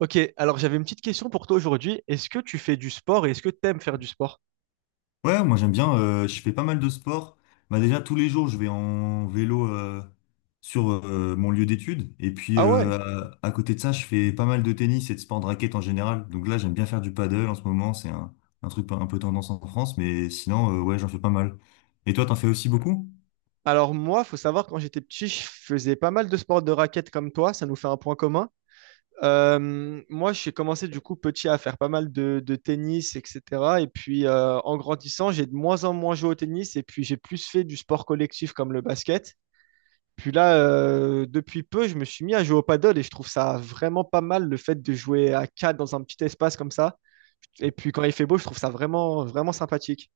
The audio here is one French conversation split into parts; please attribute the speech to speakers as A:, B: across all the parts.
A: Ok, alors j'avais une petite question pour toi aujourd'hui. Est-ce que tu fais du sport et est-ce que tu aimes faire du sport?
B: Ouais, moi j'aime bien, je fais pas mal de sport. Bah déjà tous les jours je vais en vélo, sur mon lieu d'études. Et puis
A: Ah ouais.
B: à côté de ça je fais pas mal de tennis et de sport de raquette en général. Donc là j'aime bien faire du paddle en ce moment, c'est un truc un peu tendance en France, mais sinon ouais, j'en fais pas mal. Et toi, t'en fais aussi beaucoup?
A: Alors moi, faut savoir, quand j'étais petit, je faisais pas mal de sports de raquettes comme toi, ça nous fait un point commun. Moi, j'ai commencé du coup petit à faire pas mal de tennis, etc. Et puis en grandissant, j'ai de moins en moins joué au tennis et puis j'ai plus fait du sport collectif comme le basket. Puis là, depuis peu, je me suis mis à jouer au paddle et je trouve ça vraiment pas mal le fait de jouer à 4 dans un petit espace comme ça. Et puis quand il fait beau, je trouve ça vraiment, vraiment sympathique.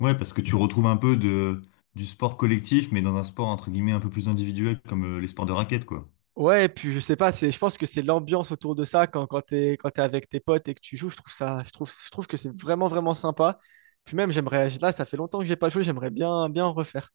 B: Ouais, parce que tu retrouves un peu de, du sport collectif, mais dans un sport entre guillemets un peu plus individuel comme les sports de raquette, quoi.
A: Ouais, et puis je sais pas, c'est, je pense que c'est l'ambiance autour de ça quand, quand t'es avec tes potes et que tu joues, je trouve ça, je trouve que c'est vraiment, vraiment sympa. Puis même, j'aimerais, là, ça fait longtemps que j'ai pas joué, j'aimerais bien, bien en refaire.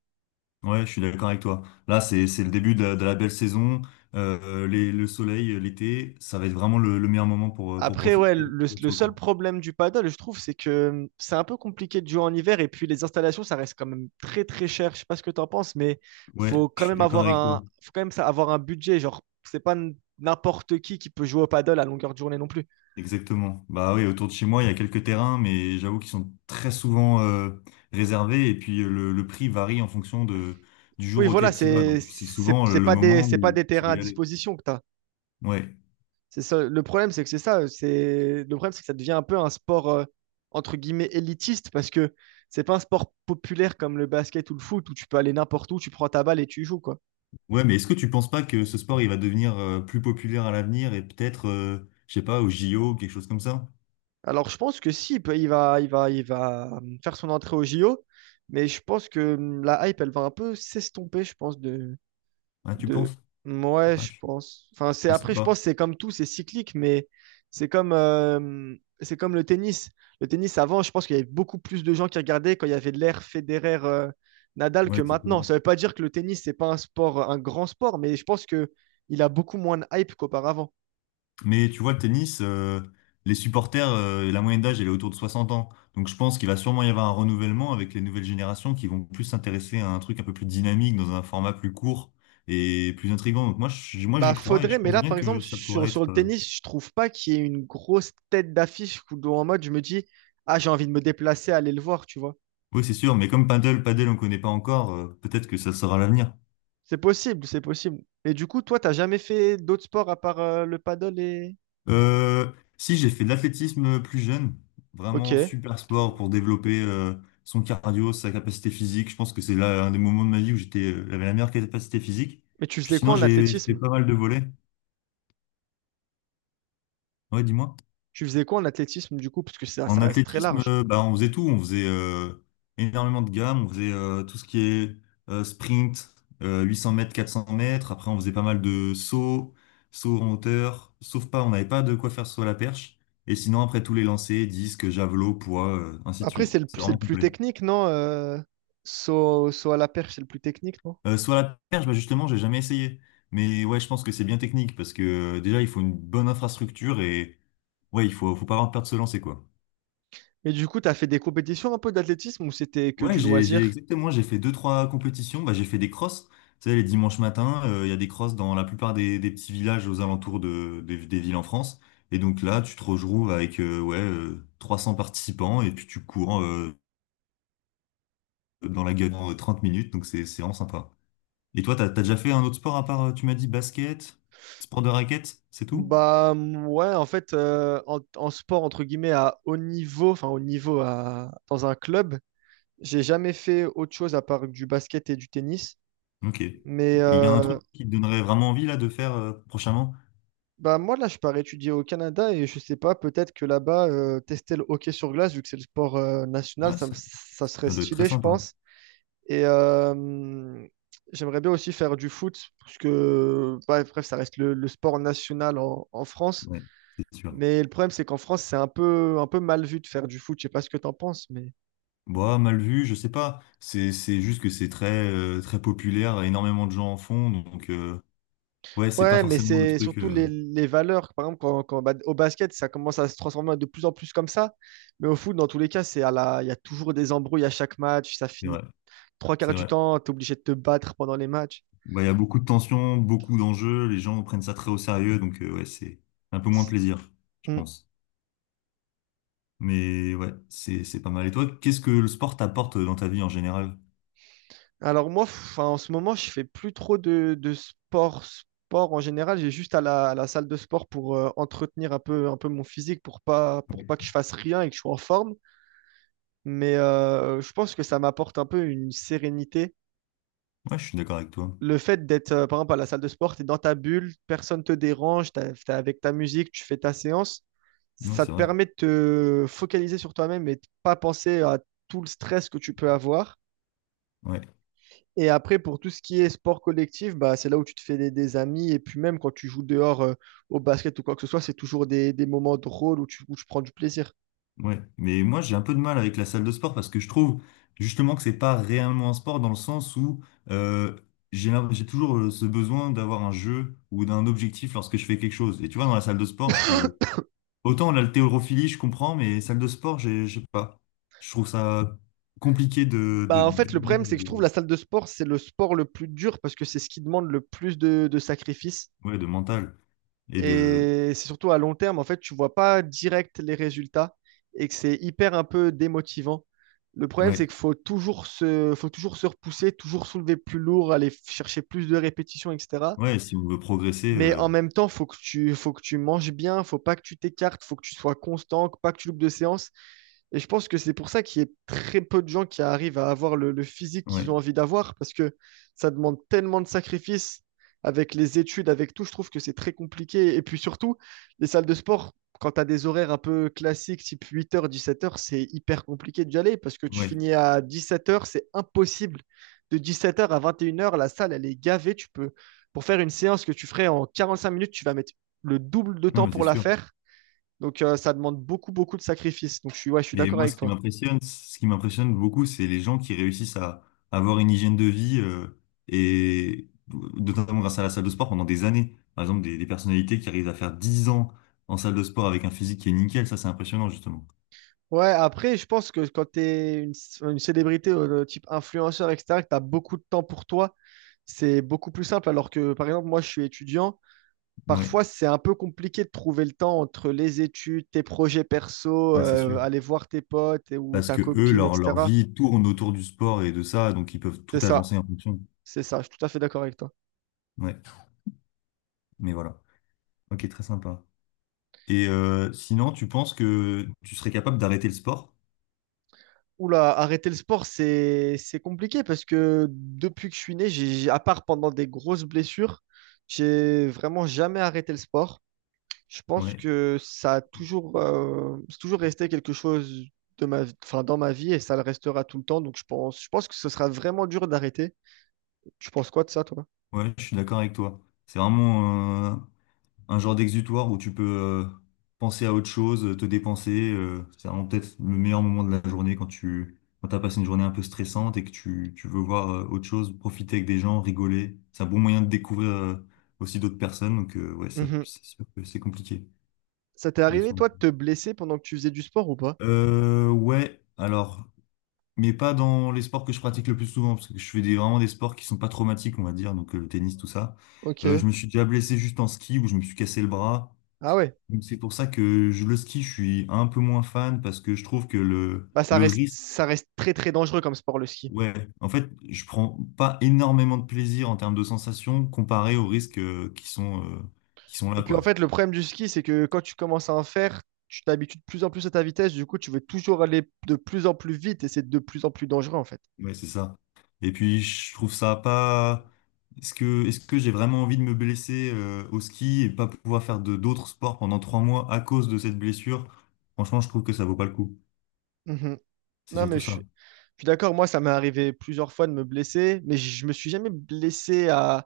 B: Ouais, je suis d'accord avec toi. Là, c'est le début de la belle saison. Le soleil, l'été, ça va être vraiment le meilleur moment pour
A: Après, ouais,
B: profiter, pour être
A: le
B: sur le
A: seul
B: cours.
A: problème du paddle, je trouve, c'est que c'est un peu compliqué de jouer en hiver et puis les installations, ça reste quand même très très cher. Je sais pas ce que tu en penses, mais
B: Ouais,
A: faut
B: je
A: quand
B: suis
A: même
B: d'accord
A: avoir
B: avec toi.
A: un, faut quand même avoir un budget. Genre, c'est pas n'importe qui peut jouer au paddle à longueur de journée non plus.
B: Exactement. Bah oui, autour de chez moi, il y a quelques terrains, mais j'avoue qu'ils sont très souvent réservés, et puis le prix varie en fonction du jour
A: Oui, voilà,
B: auquel tu y vas. Donc
A: c'est
B: c'est
A: c'est
B: souvent
A: c'est
B: le
A: pas des
B: moment
A: c'est pas
B: où
A: des
B: tu
A: terrains
B: veux
A: à
B: y aller.
A: disposition que t'as.
B: Ouais.
A: C'est ça. Le problème, c'est que c'est ça. C'est le problème, c'est que ça devient un peu un sport entre guillemets élitiste parce que c'est pas un sport populaire comme le basket ou le foot où tu peux aller n'importe où, tu prends ta balle et tu y joues, quoi.
B: Ouais, mais est-ce que tu penses pas que ce sport, il va devenir plus populaire à l'avenir, et peut-être, je sais pas, au JO, quelque chose comme ça?
A: Alors, je pense que si, il peut- il va, il va, il va faire son entrée au JO, mais je pense que la hype, elle va un peu s'estomper, je pense, de,
B: Hein, tu
A: de...
B: penses?
A: Ouais,
B: Ouais,
A: je
B: je,
A: pense. Enfin, c'est
B: je sais
A: après, je
B: pas.
A: pense, que c'est comme tout, c'est cyclique, mais c'est comme, euh, c'est comme le tennis. Le tennis, avant, je pense qu'il y avait beaucoup plus de gens qui regardaient quand il y avait l'ère Federer, Nadal
B: Ouais,
A: que maintenant.
B: exactement.
A: Ça veut pas dire que le tennis, c'est pas un sport, un grand sport, mais je pense que il a beaucoup moins de hype qu'auparavant.
B: Mais tu vois, le tennis, les supporters, la moyenne d'âge, elle est autour de 60 ans. Donc je pense qu'il va sûrement y avoir un renouvellement, avec les nouvelles générations qui vont plus s'intéresser à un truc un peu plus dynamique, dans un format plus court et plus intriguant. Donc moi, moi
A: Bah,
B: j'y crois, et
A: faudrait,
B: je
A: mais
B: pense
A: là,
B: bien
A: par
B: que
A: exemple,
B: ça pourrait être...
A: sur le
B: euh,
A: tennis, je trouve pas qu'il y ait une grosse tête d'affiche où, dont en mode, je me dis, ah, j'ai envie de me déplacer, aller le voir, tu vois.
B: Oui, c'est sûr, mais comme paddle, paddle, on connaît pas encore, peut-être que ça sera l'avenir.
A: C'est possible, c'est possible. Et du coup, toi, t'as jamais fait d'autres sports à part le paddle et.
B: Euh, Si, j'ai fait de l'athlétisme plus jeune.
A: Ok.
B: Vraiment
A: Mais
B: super sport pour développer son cardio, sa capacité physique. Je pense que c'est là un des moments de ma vie où j'avais la meilleure capacité physique.
A: tu
B: Puis
A: faisais quoi
B: sinon,
A: en
B: j'ai fait
A: athlétisme?
B: pas mal de volets. Ouais, dis-moi.
A: Tu faisais quoi en athlétisme, du coup? Parce que ça,
B: En
A: ça reste très
B: athlétisme,
A: large.
B: bah, on faisait tout. On faisait énormément de gammes. On faisait tout ce qui est sprint, 800 mètres, 400 mètres. Après, on faisait pas mal de sauts, sauts en hauteur. Sauf pas, on n'avait pas de quoi faire sur la perche. Et sinon, après, tous les lancers, disques, javelots, poids, ainsi de
A: Après,
B: suite. C'est
A: c'est le
B: vraiment
A: plus
B: complet.
A: technique, non? Saut à la perche, c'est le plus technique, non?
B: Sur la perche, bah, justement, j'ai jamais essayé. Mais ouais, je pense que c'est bien technique, parce que déjà, il faut une bonne infrastructure, et ouais, il faut pas avoir peur de se lancer, quoi.
A: Mais du coup, t'as fait des compétitions un peu d'athlétisme ou c'était que
B: Ouais,
A: du
B: j'ai
A: loisir?
B: exactement, j'ai fait deux, trois compétitions. Bah, j'ai fait des crosses. Tu sais, les dimanches matins, il y a des crosses dans la plupart des petits villages aux alentours des villes en France. Et donc là, tu te retrouves avec ouais, 300 participants, et puis tu cours dans la gueule en 30 minutes. Donc c'est vraiment sympa. Et toi, t'as déjà fait un autre sport, à part, tu m'as dit basket, sport de raquette, c'est tout?
A: Ouais, en fait, en sport entre guillemets à haut niveau, enfin haut niveau à, dans un club, j'ai jamais fait autre chose à part du basket et du tennis.
B: Ok. Et
A: Mais
B: il y a un
A: euh,
B: truc qui te donnerait vraiment envie là de faire, prochainement?
A: Bah moi là, je pars étudier au Canada et je sais pas, peut-être que là-bas, tester le hockey sur glace, vu que c'est le sport national,
B: Ouais, ça,
A: ça serait
B: ça doit être très
A: stylé, je
B: sympa.
A: pense. Et euh, mm, J'aimerais bien aussi faire du foot, parce que bah, bref, ça reste le sport national en en France.
B: Ouais, c'est sûr.
A: Mais le problème, c'est qu'en France, c'est un peu mal vu de faire du foot. Je sais pas ce que tu en penses, mais.
B: Bah, mal vu, je sais pas. C'est juste que c'est très très populaire, énormément de gens en font, donc ouais, c'est pas
A: Ouais, mais
B: forcément le
A: c'est
B: truc.
A: surtout les valeurs. Par exemple, bah, au basket, ça commence à se transformer de plus en plus comme ça. Mais au foot, dans tous les cas, c'est à la... il y a toujours des embrouilles à chaque match. Ça
B: C'est
A: finit
B: vrai,
A: trois quarts
B: c'est
A: du
B: vrai.
A: temps. Tu es obligé de te battre pendant les matchs.
B: Bah, il y a beaucoup de tensions, beaucoup d'enjeux, les gens prennent ça très au sérieux, donc ouais, c'est un peu moins
A: C'est-
B: plaisir, je
A: Mm.
B: pense. Mais ouais, c'est pas mal. Et toi, qu'est-ce que le sport t'apporte dans ta vie en général?
A: Alors, moi, enfin, en ce moment, je fais plus trop de sport, sport en général. J'ai juste à la salle de sport pour entretenir un peu mon physique, pour pas
B: Ouais.
A: que je fasse rien et que je sois en forme. Je pense que ça m'apporte un peu une sérénité.
B: Ouais, je suis d'accord avec toi.
A: Le fait d'être, par exemple, à la salle de sport, tu es dans ta bulle, personne te dérange, tu es avec ta musique, tu fais ta séance.
B: Ouais,
A: Ça
B: c'est
A: te
B: vrai.
A: permet de te focaliser sur toi-même et de pas penser à tout le stress que tu peux avoir.
B: Ouais.
A: Et après, pour tout ce qui est sport collectif, bah, c'est là où tu te fais des amis. Et puis même quand tu joues dehors, au basket ou quoi que ce soit, c'est toujours des moments drôles où où tu prends du plaisir.
B: Ouais, mais moi, j'ai un peu de mal avec la salle de sport, parce que je trouve justement que c'est pas réellement un sport, dans le sens où euh, j'ai toujours ce besoin d'avoir un jeu ou d'un objectif lorsque je fais quelque chose. Et tu vois, dans la salle de sport, je suis, autant l'haltérophilie, je comprends, mais salle de sport, je sais pas. Je trouve ça compliqué
A: Bah, en fait, le
B: d'aimer,
A: problème, c'est que je trouve la salle de sport, c'est le sport le plus dur parce que c'est ce qui demande le plus de sacrifices.
B: ouais, de mental et de
A: Et c'est surtout à long terme, en fait, tu vois pas direct les résultats et que c'est hyper un peu démotivant. Le problème, c'est
B: ouais,
A: qu'il faut faut toujours se repousser, toujours soulever plus lourd, aller chercher plus de répétitions, etc.
B: ouais, si on veut progresser,
A: Mais en même temps, faut que tu manges bien, faut pas que tu t'écartes, faut que tu sois constant, pas que tu loupes de séances. Et je pense que c'est pour ça qu'il y a très peu de gens qui arrivent à avoir le physique qu'ils
B: ouais,
A: ont envie d'avoir, parce que ça demande tellement de sacrifices avec les études, avec tout. Je trouve que c'est très compliqué. Et puis surtout, les salles de sport, quand tu as des horaires un peu classiques, type 8 h, 17 heures, c'est hyper compliqué d'y aller, parce que tu
B: ouais.
A: finis à 17 heures, c'est impossible. De 17 heures à 21 heures, la salle, elle est gavée. Tu peux, pour faire une séance que tu ferais en 45 minutes, tu vas mettre le double de
B: Non,
A: temps
B: mais c'est
A: pour la
B: sûr.
A: faire donc, ça demande beaucoup, beaucoup de sacrifices. Donc, ouais, je suis
B: Et
A: d'accord
B: moi,
A: avec toi.
B: ce qui m'impressionne beaucoup, c'est les gens qui réussissent à avoir une hygiène de vie, et notamment grâce à la salle de sport pendant des années. Par exemple, des personnalités qui arrivent à faire 10 ans en salle de sport avec un physique qui est nickel, ça, c'est impressionnant, justement.
A: Ouais, après, je pense que quand une célébrité type influenceur, etc., que tu as beaucoup de temps pour toi, c'est beaucoup plus simple. Alors que, par exemple, moi, je suis étudiant.
B: Ouais,
A: Parfois, c'est un peu compliqué de trouver le temps entre les études, tes projets perso,
B: ouais, c'est sûr.
A: aller voir tes potes ou
B: Parce
A: ta
B: que eux,
A: copine,
B: leur
A: etc.
B: vie tourne autour du sport et de ça, donc ils peuvent tout
A: C'est ça,
B: agencer en fonction.
A: c'est ça. Je suis tout à fait d'accord avec toi.
B: Ouais, mais voilà. Ok, très sympa. Et sinon, tu penses que tu serais capable d'arrêter le sport?
A: Oula, arrêter le sport, c'est compliqué parce que depuis que je suis né, à part pendant des grosses blessures, j'ai vraiment jamais arrêté le sport. Je pense
B: Ouais,
A: que ça a toujours, c'est toujours resté quelque chose enfin, dans ma vie et ça le restera tout le temps. Donc je pense que ce sera vraiment dur d'arrêter. Tu penses quoi de ça, toi?
B: ouais, je suis d'accord avec toi. C'est vraiment un genre d'exutoire où tu peux penser à autre chose, te dépenser. C'est vraiment peut-être le meilleur moment de la journée, quand t'as passé une journée un peu stressante et que tu veux voir autre chose, profiter avec des gens, rigoler. C'est un bon moyen de découvrir aussi d'autres personnes. Donc ouais, ça,
A: Mhm.
B: c'est sûr que c'est compliqué
A: Ça t'est
B: de
A: arrivé, toi, de te blesser pendant que tu faisais du sport ou pas?
B: Ouais, alors. Mais pas dans les sports que je pratique le plus souvent, parce que je fais vraiment des sports qui sont pas traumatiques, on va dire, donc le tennis, tout ça. Je
A: Ok.
B: me suis déjà blessé juste en ski, où je me suis cassé le bras.
A: Ah ouais.
B: Donc c'est pour ça que je, le ski, je suis un peu moins fan, parce que je trouve que le,
A: Bah
B: le risque,
A: ça reste très très dangereux comme sport, le ski.
B: ouais, en fait, je prends pas énormément de plaisir en termes de sensations comparé aux risques qui sont
A: Et
B: là,
A: puis en
B: quoi.
A: fait, le problème du ski, c'est que quand tu commences à en faire, tu t'habitues de plus en plus à ta vitesse. Du coup, tu veux toujours aller de plus en plus vite et c'est de plus en plus dangereux en fait.
B: Ouais, c'est ça. Et puis je trouve ça pas. Est-ce que j'ai vraiment envie de me blesser au ski et pas pouvoir faire de d'autres sports pendant 3 mois à cause de cette blessure? Franchement, je trouve que ça vaut pas le coup.
A: Mhm.
B: C'est
A: Non, mais
B: surtout
A: je suis,
B: ça.
A: je suis d'accord. Moi, ça m'est arrivé plusieurs fois de me blesser, mais je me suis jamais blessé à,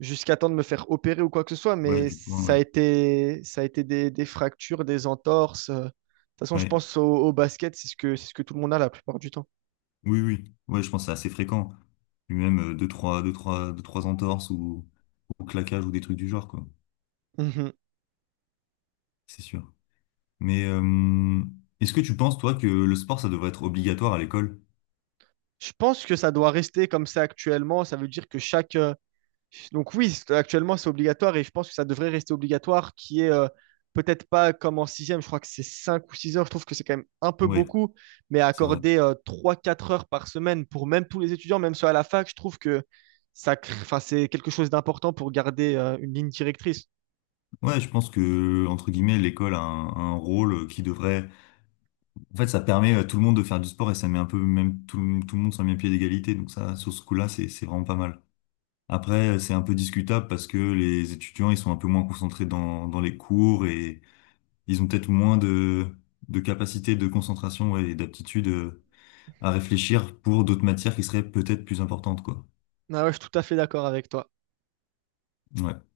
A: jusqu'à temps de me faire opérer ou quoi que ce soit,
B: Ouais,
A: mais
B: du coup, ouais.
A: ça a été des fractures, des entorses. De toute façon, je
B: Ouais.
A: pense au basket, c'est ce que tout le monde a la plupart du temps.
B: Oui, oui, ouais, je pense que c'est assez fréquent. Puis même deux, trois entorses, ou claquages, ou des trucs du genre, quoi.
A: Mhm.
B: C'est sûr. Mais est-ce que tu penses, toi, que le sport, ça devrait être obligatoire à l'école?
A: Je pense que ça doit rester comme ça actuellement. Ça veut dire que chaque, donc oui, actuellement c'est obligatoire et je pense que ça devrait rester obligatoire, qui est peut-être pas comme en sixième, je crois que c'est 5 ou 6 heures, je trouve que c'est quand même un peu
B: Ouais,
A: beaucoup, mais
B: c'est vrai.
A: accorder 3 4 heures par semaine pour même tous les étudiants, même ceux à la fac, je trouve que enfin, c'est quelque chose d'important pour garder une ligne directrice.
B: Ouais, je pense que, entre guillemets, l'école a un rôle qui devrait. En fait, ça permet à tout le monde de faire du sport, et ça met un peu même le tout le monde sur le même pied d'égalité. Donc ça, sur ce coup-là, c'est vraiment pas mal. Après, c'est un peu discutable, parce que les étudiants, ils sont un peu moins concentrés dans les cours, et ils ont peut-être moins de capacité de concentration, ouais, et d'aptitude, à réfléchir pour d'autres matières qui seraient peut-être plus importantes, quoi.
A: Ah ouais, je suis tout à fait d'accord avec toi.
B: Ouais.